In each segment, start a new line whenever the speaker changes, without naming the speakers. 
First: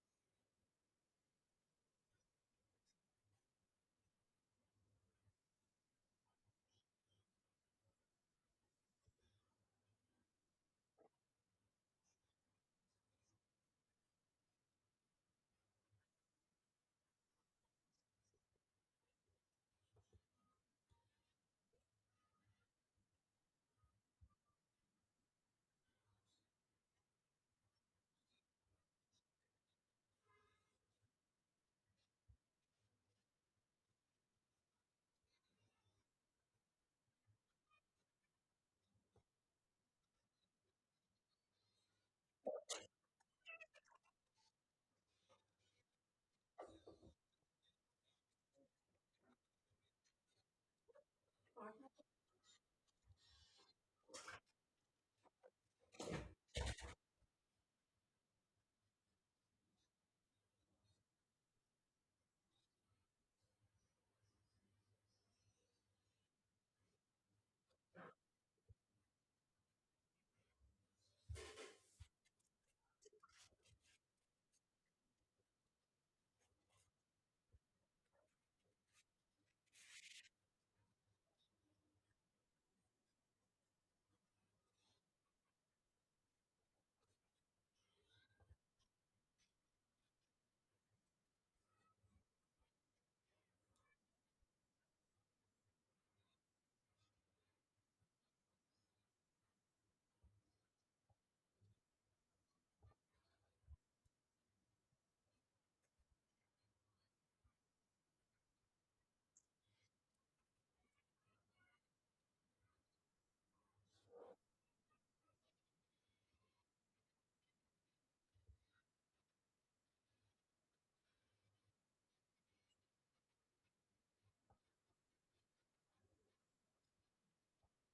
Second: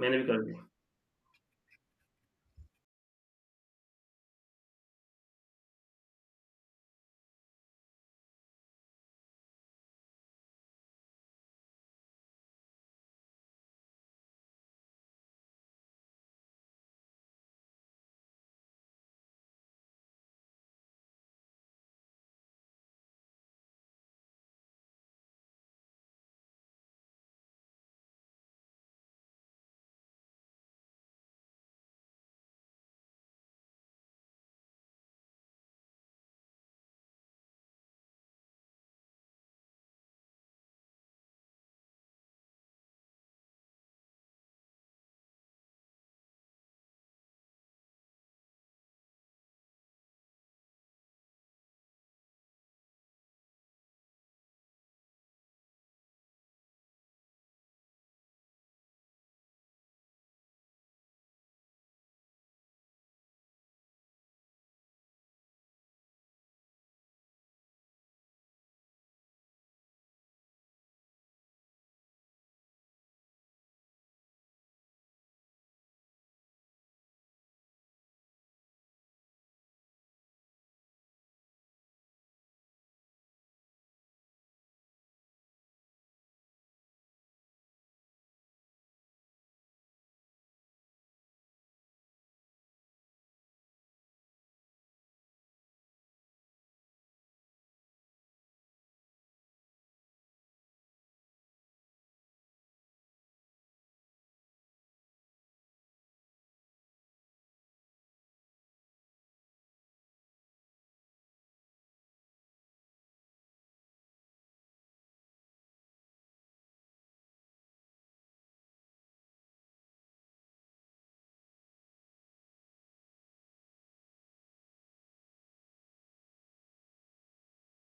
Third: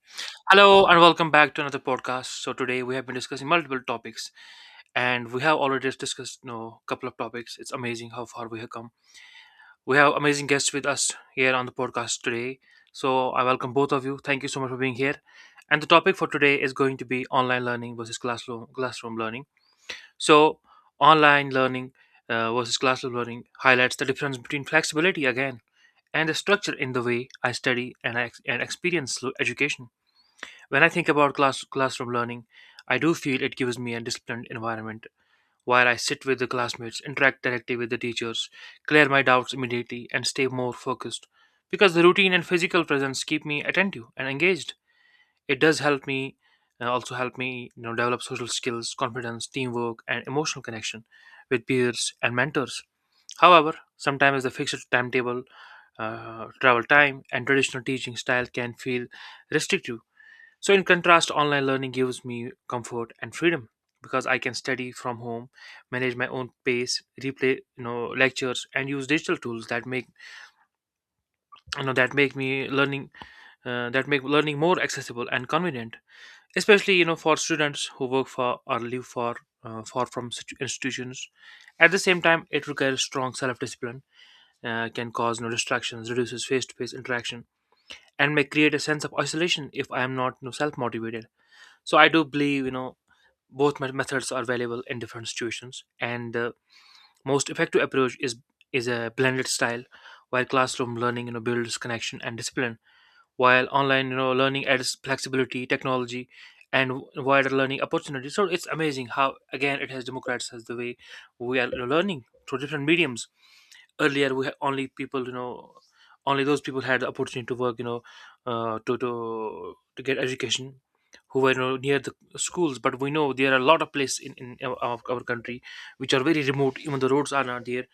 मैंने भी कर दिया।
Hello and welcome back to another podcast. So today we have been discussing multiple topics, and we have already discussed a couple of topics. It's amazing how far we have come. We have amazing guests with us here on the podcast today. So I welcome both of you. Thank you so much for being here. And the topic for today is going to be online learning versus classroom learning. So online learning versus classroom learning highlights the difference between flexibility again, and the structure in the way I study and and experience education. When I think about classroom learning, I do feel it gives me a disciplined environment where I sit with the classmates, interact directly with the teachers, clear my doubts immediately, and stay more focused, because the routine and physical presence keep me attentive and engaged. It does help me develop social skills, confidence, teamwork, and emotional connection with peers and mentors. However, sometimes the fixed timetable, travel time, and traditional teaching style can feel restrictive. So, in contrast, online learning gives me comfort and freedom because I can study from home, manage my own pace, replay lectures, and use digital tools that make me learning that make learning more accessible and convenient, especially for students who work for or live for far from institutions. At the same time, it requires strong self-discipline, can cause no distractions, reduces face-to-face interaction, and may create a sense of isolation if I am not self-motivated. So I do believe both methods are valuable in different situations, and the most effective approach is a blended style. While classroom learning builds connection and discipline, while online learning adds flexibility, technology, and wider learning opportunities. So it's amazing how again it has democratized the way we are learning through different mediums. Earlier we had only people you know only those people had the opportunity to work. Uh, to to to get education, who were near the schools. But we know there are a lot of places in our country, which are very remote, even the roads are not there,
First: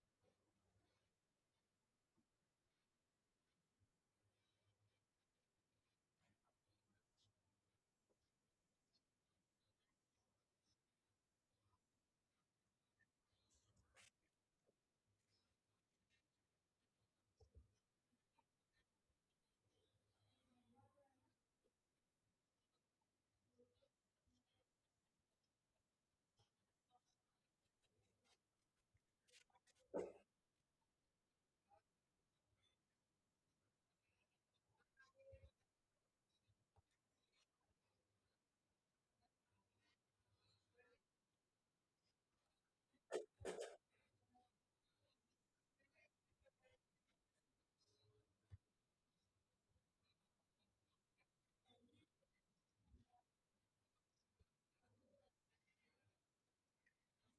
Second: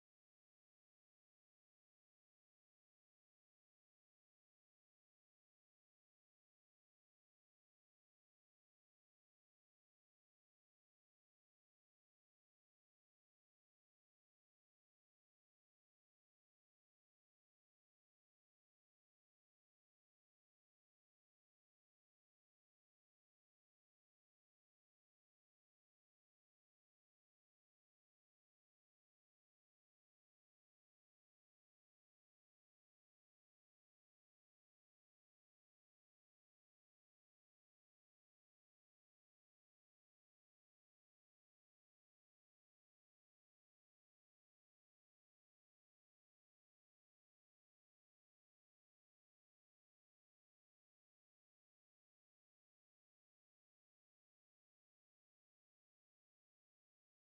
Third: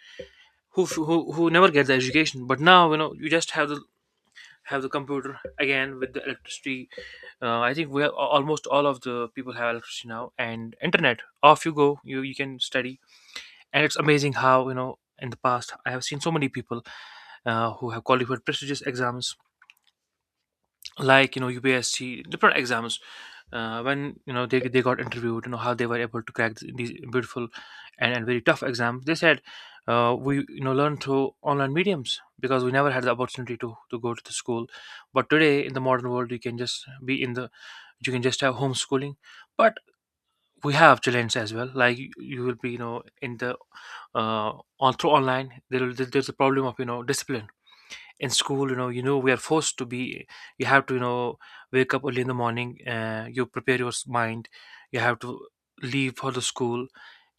who, who never get the education. But now you know you just have the computer again with the electricity. I think we have almost all of the people have electricity now, and internet off you go, you can study. And it's amazing how you know in the past I have seen so many people who have qualified prestigious exams like you know UPSC, different exams. When you know they got interviewed, you know how they were able to crack these beautiful, and very tough exams. They said, we you know learned through online mediums, because we never had the opportunity to go to the school. But today in the modern world you can just be in the you can just have homeschooling. But we have challenged as well, like you will be you know in the uh on through online there's a problem of you know discipline. In school you know we are forced to be, you have to you know wake up early in the morning, you prepare your mind, you have to leave for the school,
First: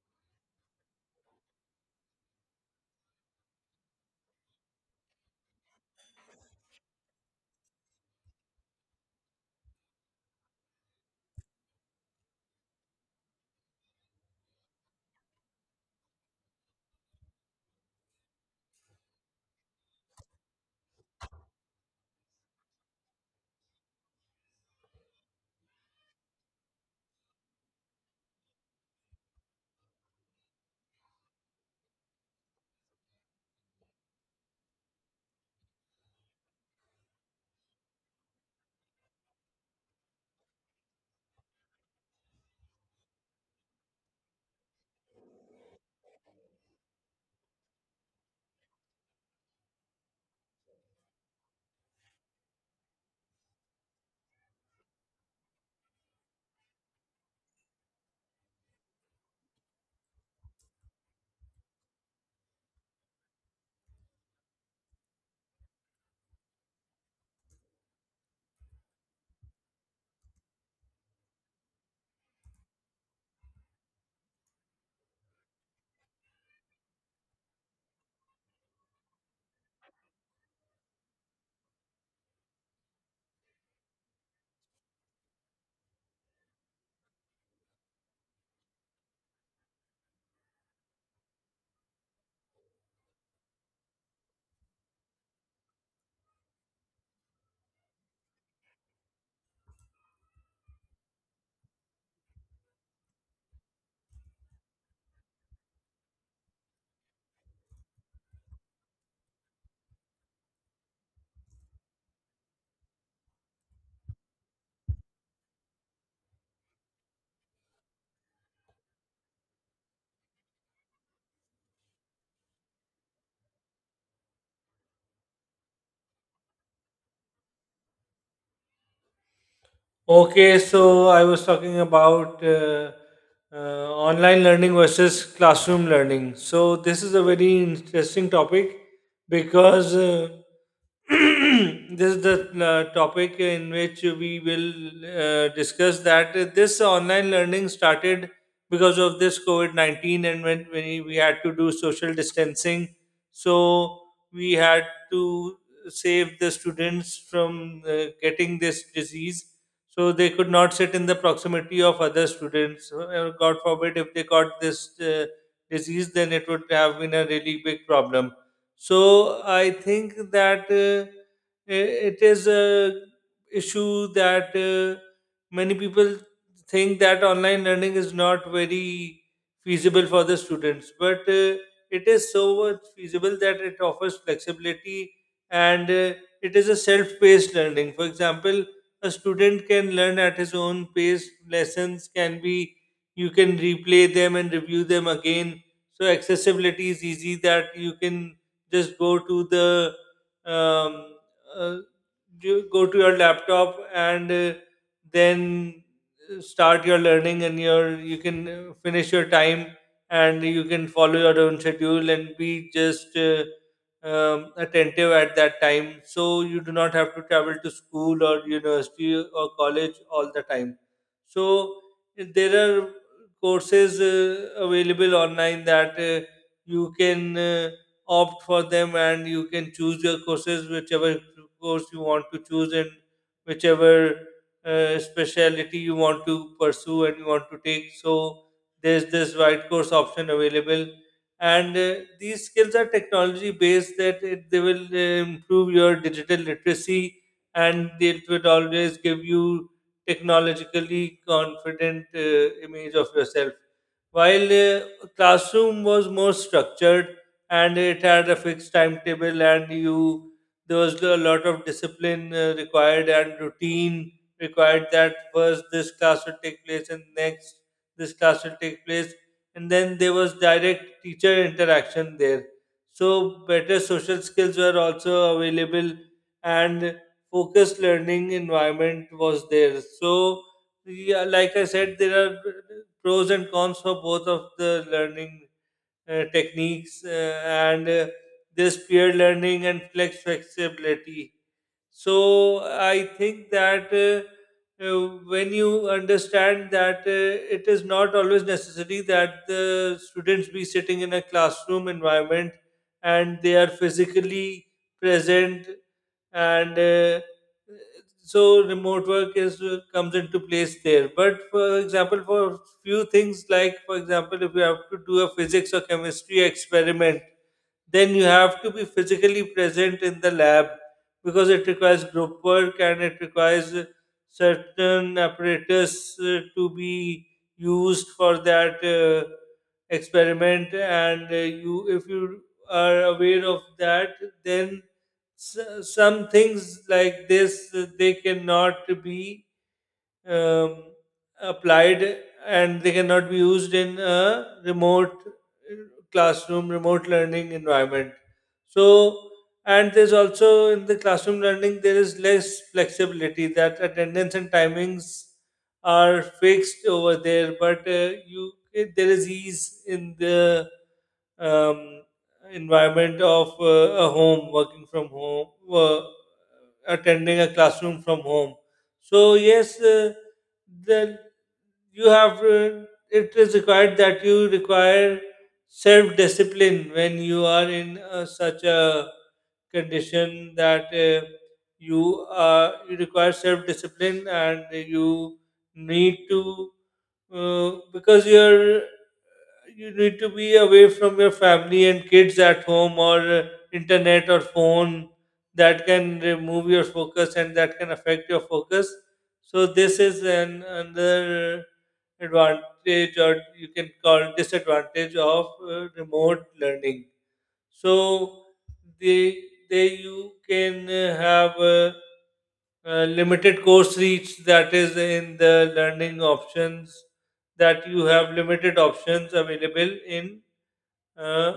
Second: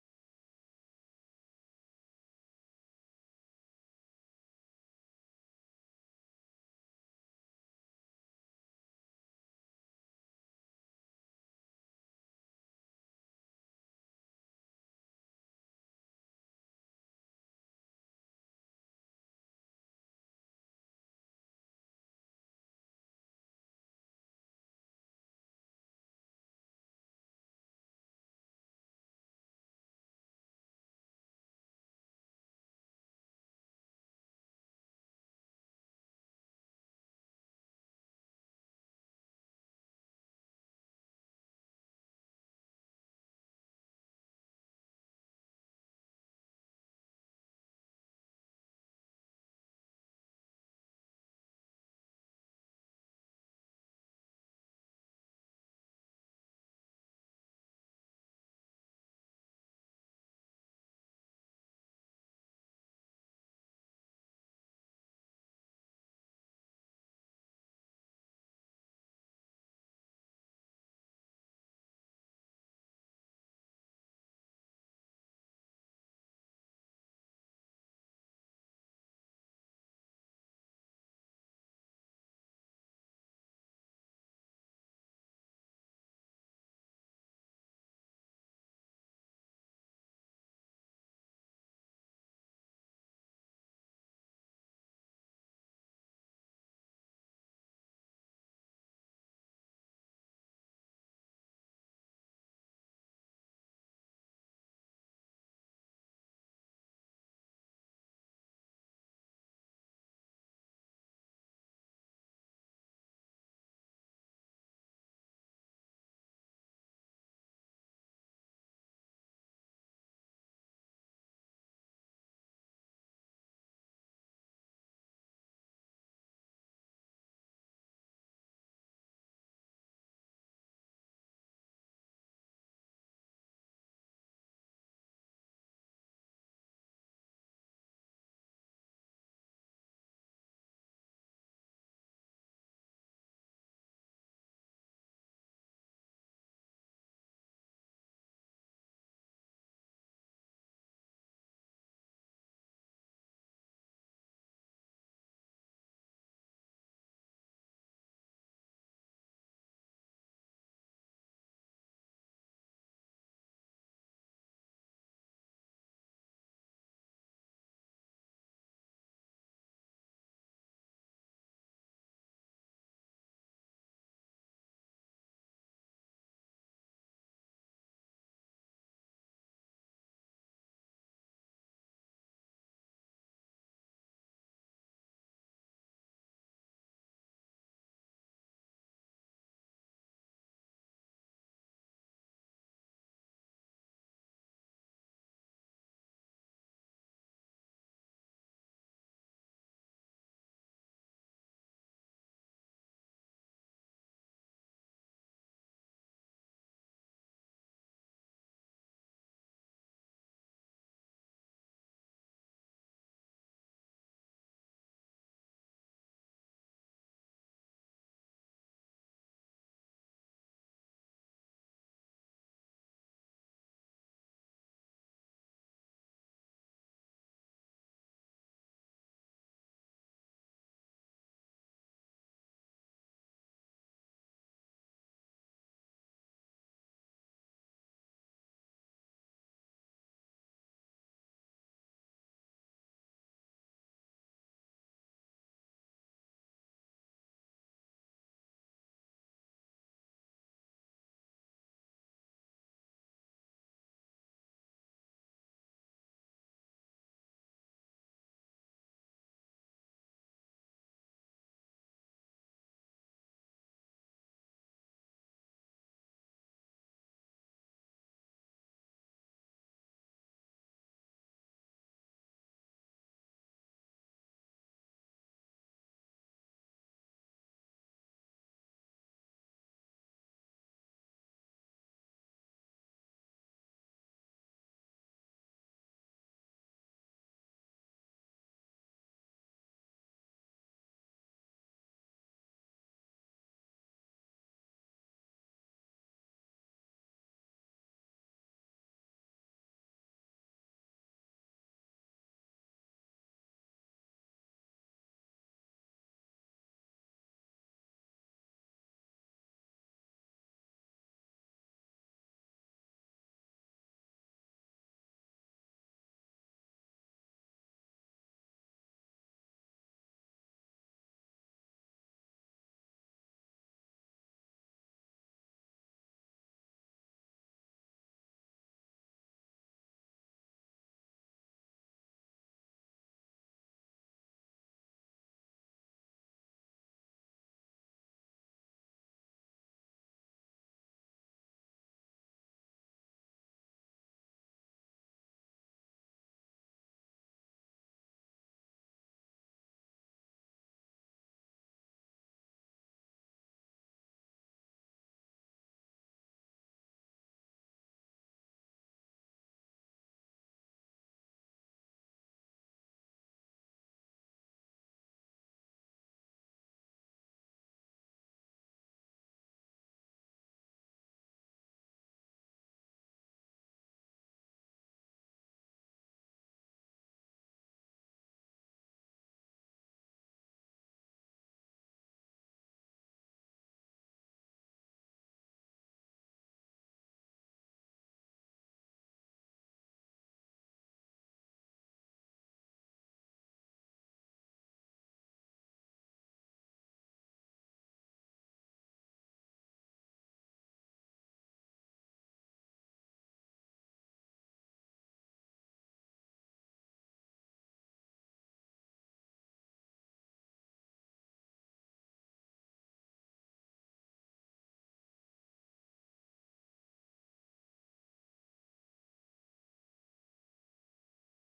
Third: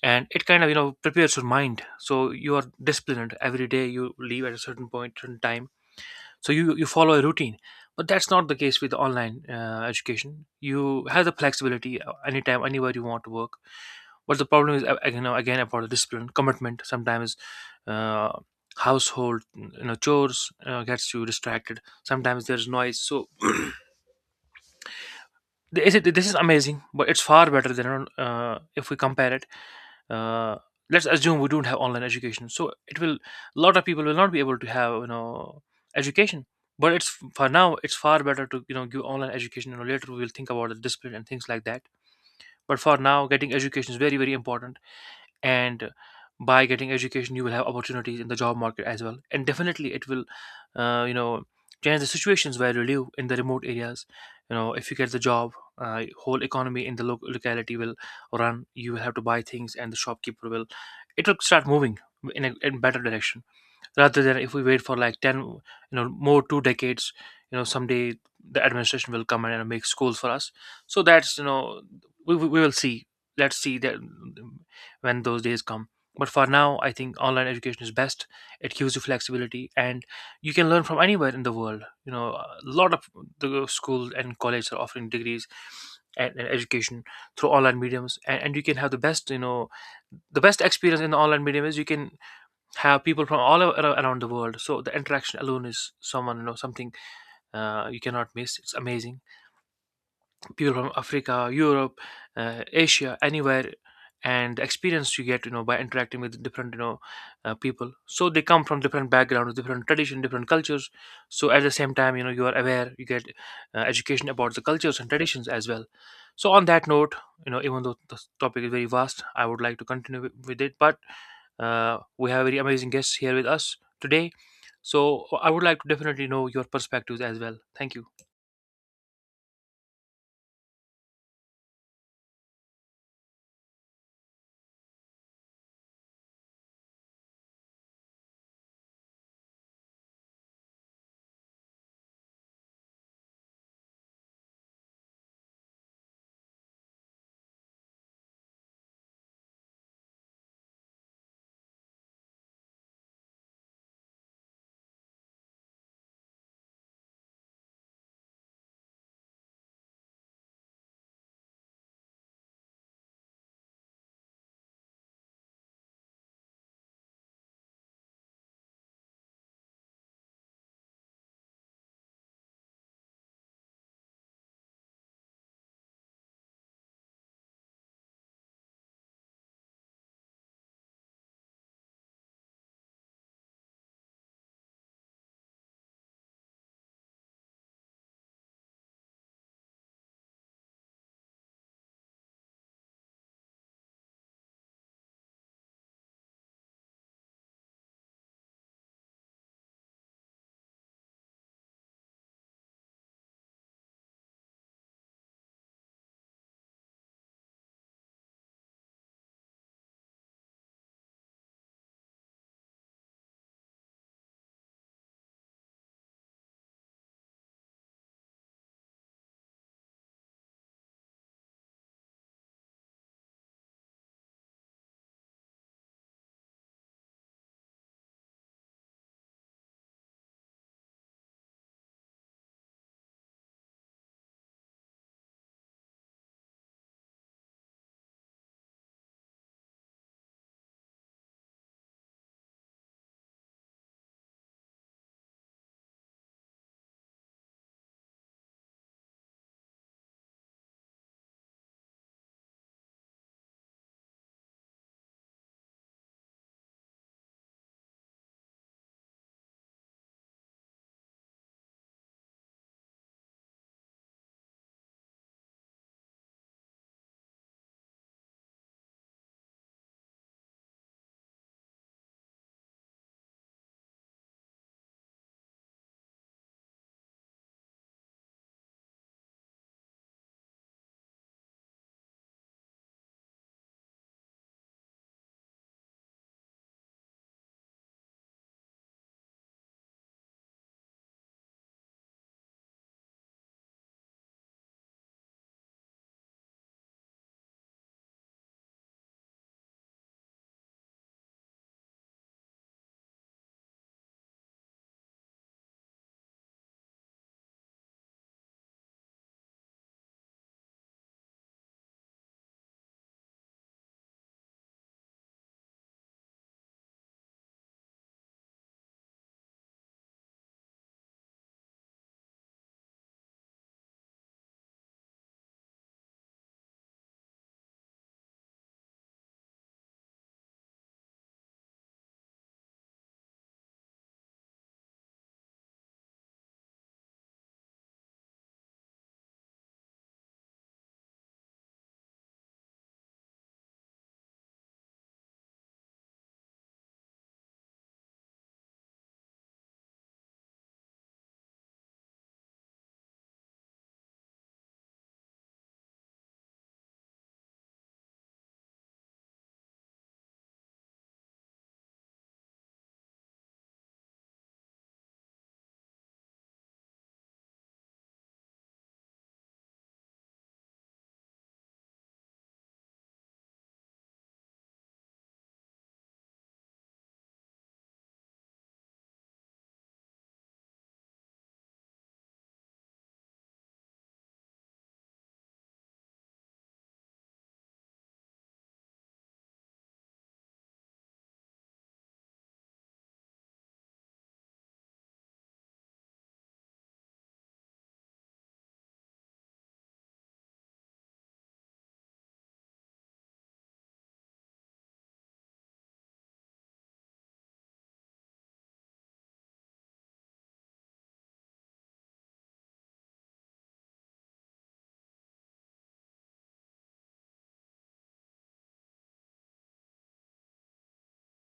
and it kind of you know prepares your mind, so you are disciplined every day, you leave at a certain point certain time, so you follow a routine. But that's not the case with online education. You have the flexibility, anytime, anywhere you want to work. But the problem is, you know, again about the discipline commitment. Sometimes uh, household you know chores gets you distracted, sometimes there's noise. So this is amazing, but it's far better than, if we compare it, uh, let's assume we don't have online education, so it will a lot of people will not be able to have you know education. But it's, for now it's far better to you know give online education, you know later we will think about the discipline and things like that. But for now getting education is very very important. And by getting education you will have opportunities in the job market as well, and definitely it will you know change the situations where you live in the remote areas. You know if you get the job, whole economy in the locality will run, you will have to buy things and the shopkeeper will, it will start moving in a in better direction, rather than if we wait for like 10 you know more 2 decades, you know someday the administration will come in and make schools for us. So that's you know we will see, let's see that when those days come. But for now I think online education is best. It gives you flexibility, and you can learn from anywhere in the world. You know a lot of the school and college are offering degrees and education through online mediums, and you can have the best you know, the best experience in the online medium is you can have people from all around the world. So the interaction alone is someone you know something, you cannot miss, it's amazing. People from Africa, Europe, Asia, anywhere, and the experience you get, you know, by interacting with different, you know, people. So they come from different backgrounds, different tradition, different cultures. So at the same time, you know, you are aware, you get education about the cultures and traditions as well. So on that note, you know, even though the topic is very vast, I would like to continue with it, but we have very amazing guests here with us today. So I would like to definitely know your perspectives as well. Thank you.
Okay, so I was talking about online learning versus classroom learning. So this is a very interesting topic because this is the topic in which we will discuss that this online learning started because of this COVID 19 and when we had to do social distancing. So we had to save the students from getting this disease so they could not sit in the proximity of other students. So, God forbid, if they got this disease, then it would have been a really big problem. So I think that it is a issue that many people think that online learning is not very feasible for the students, but it is so much feasible that it offers flexibility and it is a self-paced learning. For example, a student can learn at his own pace. Lessons can be, you can replay them and review them again. So accessibility is easy that you can just go to um, uh, you go to your laptop and then start your learning and you can finish your time and you can follow your own schedule and be just attentive at that time. So you do not have to travel to school or university or college all the time. So there are courses available online that you can opt for them and you can choose your courses, whichever course you want to choose and whichever specialty you want to pursue and you want to take. So there's this white course option available and these skills are technology based that they will improve your digital literacy and it will always give you technologically confident image of yourself while classroom was more structured and it had a fixed timetable and you there was a lot of discipline required and routine required that first this class will take place and next this class will take place and then there was direct teacher interaction there, so better social skills were also available and focused learning environment was there. So yeah, like I said, there are pros and cons for both of the learning techniques, and this peer learning and flexibility. So I think that when you understand that it is not always necessary that the students be sitting in a classroom environment and they are physically present, and so remote work is comes into place there, but for example for few things, like for example if you have to do a physics or chemistry experiment, then you have to be physically present in the lab because it requires group work and it requires certain apparatus to be used for that experiment, and you, if you are aware of that, then so, some things like this they cannot be um, applied and they cannot be used in a remote remote learning environment. So, and there's also in the classroom learning, there is less flexibility that attendance and timings are fixed over there, but there is ease in the um, environment of a home, working from home, attending a classroom from home. So yes, then you have it is required that you require self discipline when you are in such a condition that you require self discipline and you need to because you need to be away from your family and kids at home or internet or phone that can remove your focus and that can affect your focus. So this is an another advantage or you can call disadvantage of remote learning. So they they you can have limited course reach, that is in the learning options, that you have limited options available in uh,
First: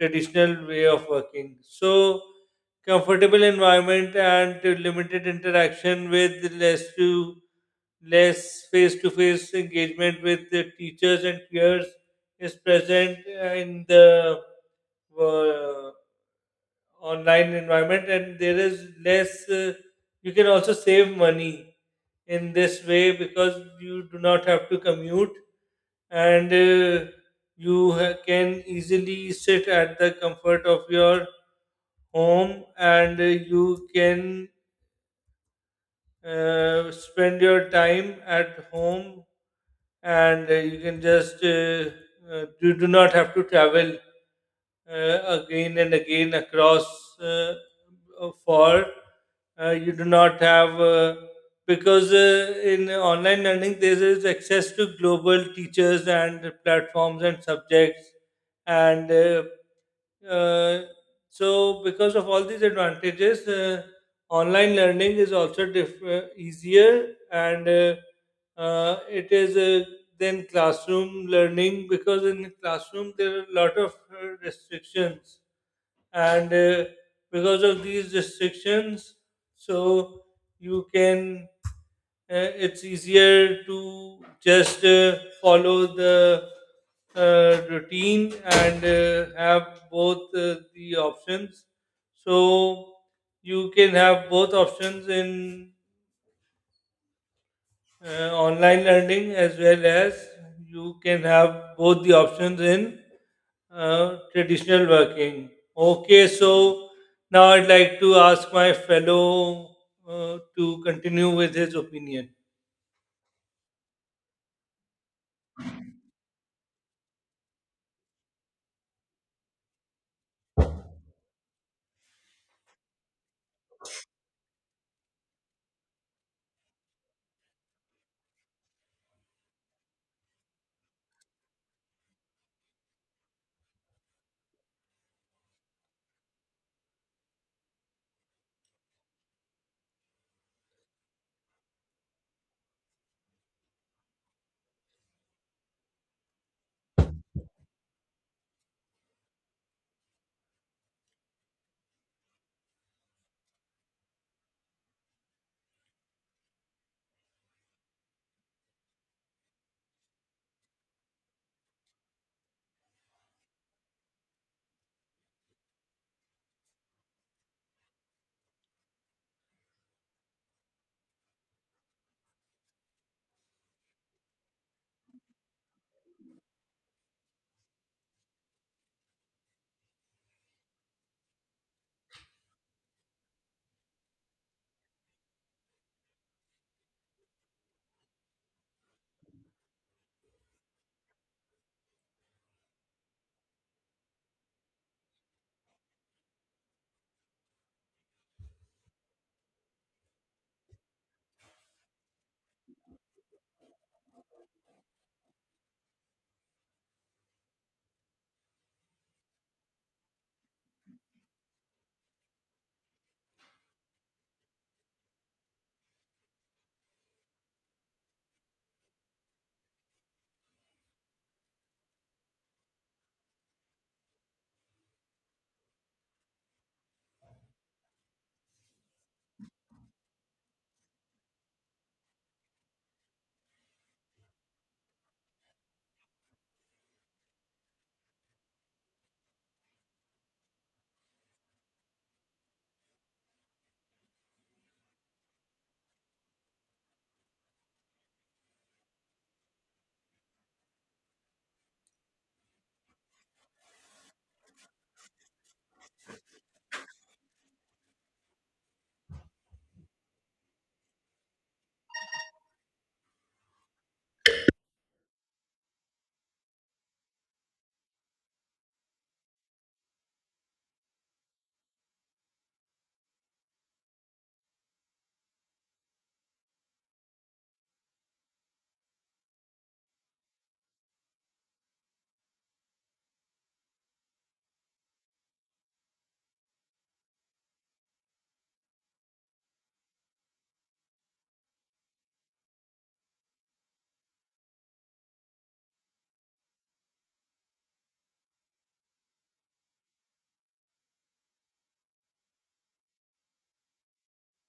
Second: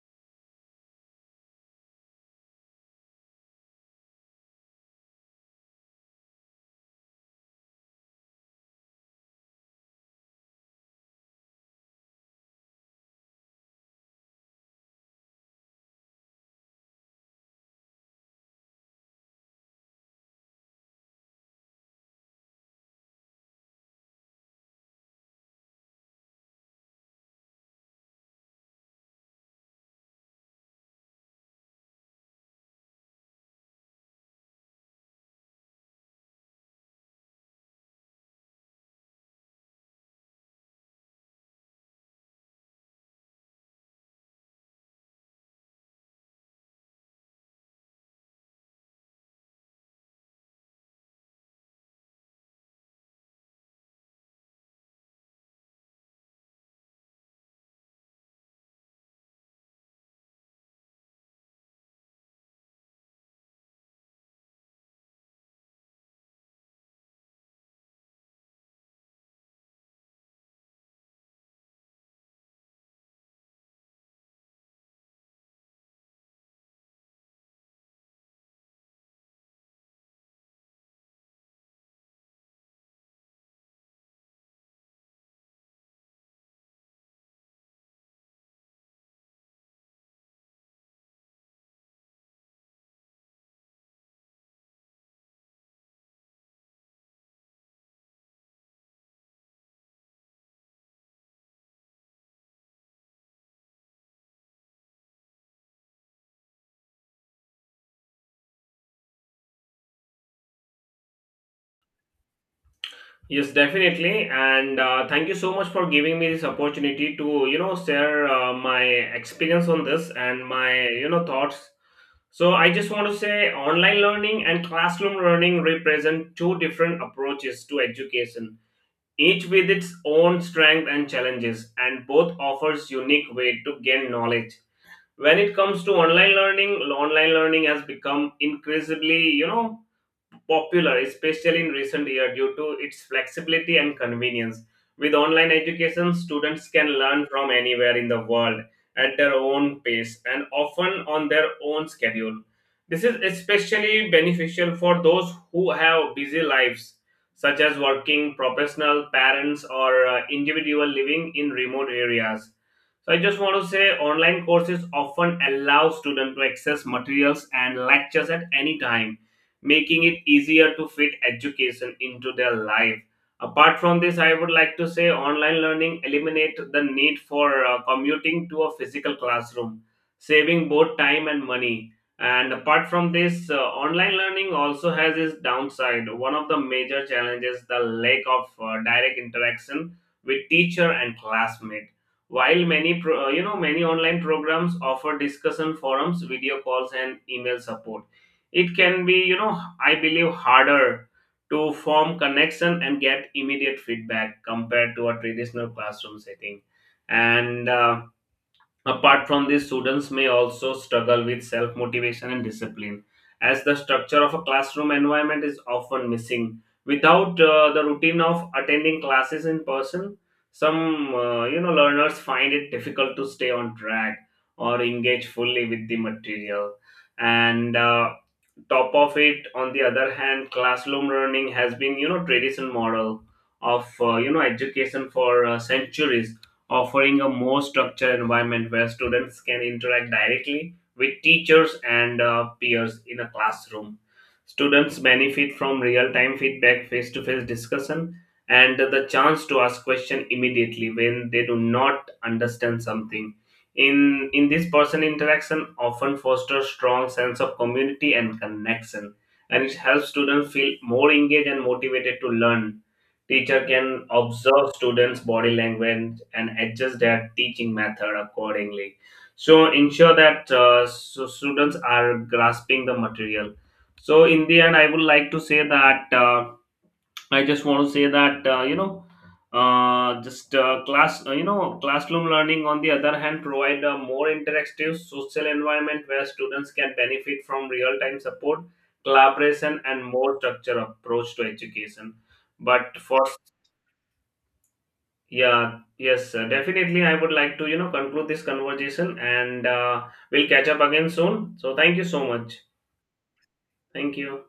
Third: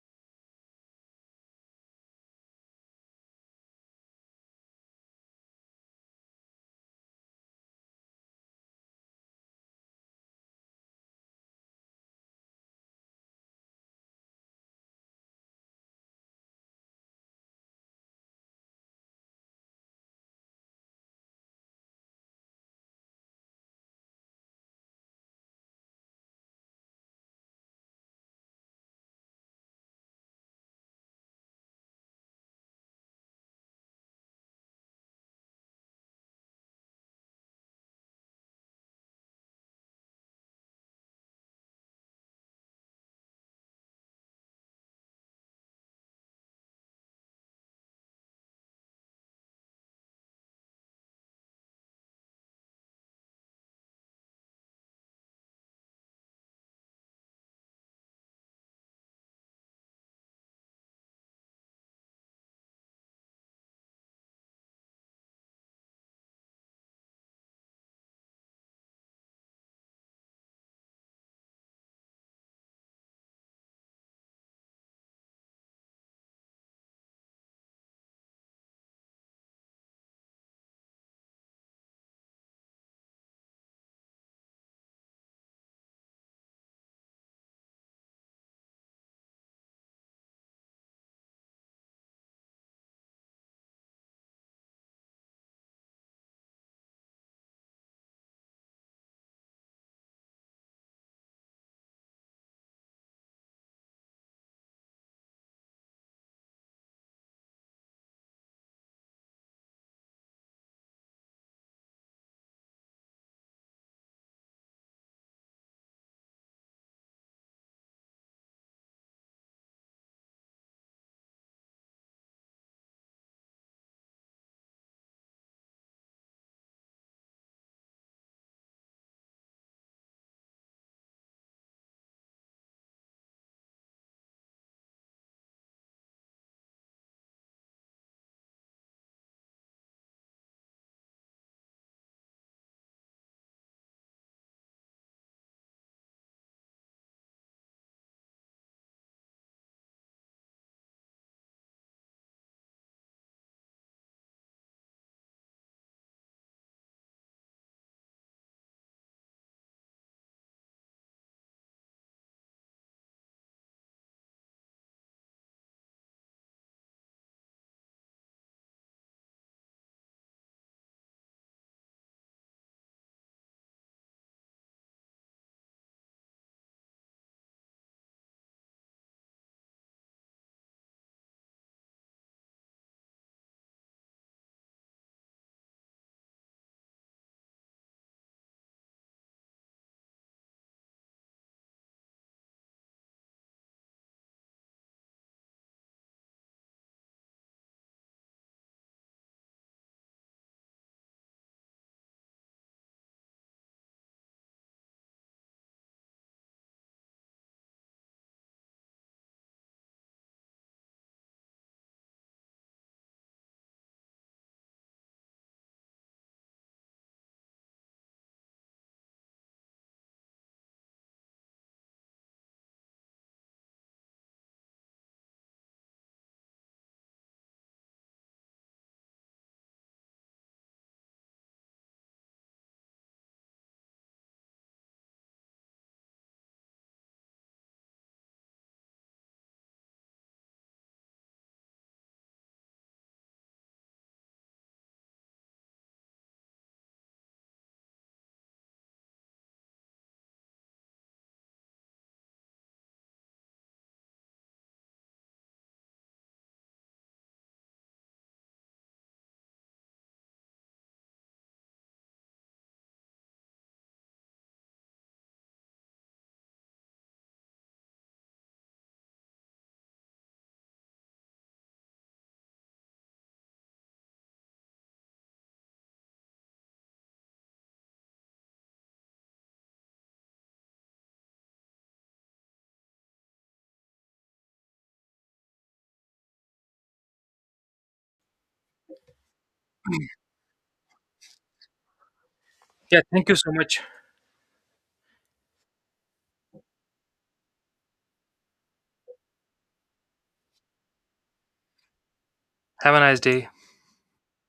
traditional way of working. So, comfortable environment and limited interaction with less face-to-face engagement with the teachers and peers is present in the uh, online environment, and there is less you can also save money in this way because you do not have to commute, and can easily sit at the comfort of your home, and you can spend your time at home, and you can just you do not have to travel again and again across uh, for you do not have because in online learning there is access to global teachers and platforms and subjects, and uh, so because of all these advantages online learning is also easier and it is then classroom learning because in classroom there are a lot of restrictions, and because of these restrictions, so you can it's easier to just follow the routine and have both the options. So you can have both options in online learning as well as you can have both the options in traditional working. Okay, so now I'd like to ask my fellow to continue with his opinion.
Yes, definitely. And thank you so much for giving me this opportunity to, share my experience on this and my thoughts. So I just want to say online learning and classroom learning represent two different approaches to education, each with its own strength and challenges, and both offers unique way to gain knowledge. When it comes to online learning has become increasingly popular, especially in recent years, due to its flexibility and convenience. With online education, students can learn from anywhere in the world at their own pace and often on their own schedule. This is especially beneficial for those who have busy lives, such as working professional parents or individual living in remote areas. So I just want to say online courses often allow students to access materials and lectures at any time, making it easier to fit education into their life. Apart from this, I would like to say online learning eliminate the need for commuting to a physical classroom, saving both time and money. And apart from this, online learning also has its downside. One of the major challenges the lack of direct interaction with teacher and classmate. While many many online programs offer discussion forums, video calls, and email support, it can be I believe harder to form connection and get immediate feedback compared to a traditional classroom setting. And uh, apart from this, students may also struggle with self motivation and discipline, as the structure of a classroom environment is often missing. Without the routine of attending classes in person, some learners find it difficult to stay on track or engage fully with the material. And uh, top of it, on the other hand, classroom learning has been tradition model of education for centuries, offering a more structured environment where students can interact directly with teachers and peers. In a classroom, students benefit from real-time feedback, face-to-face discussion, and the chance to ask question immediately when they do not understand something. In this person interaction often fosters strong sense of community and connection, and it helps students feel more engaged and motivated to learn. Teacher can observe students body language and adjust their teaching method accordingly, so ensure that so students are grasping the material. So in the end, I would like to say that I just want to say that you know, just class you know classroom learning, on the other hand, provide a more interactive social environment where students can benefit from real time support, collaboration, and more structured approach to education. But
Yeah,
for
thank you so much.
yeah yes definitely, I would like to conclude this conversation, and we'll catch up again soon. So thank you so much.
Have a nice day.
Thank you.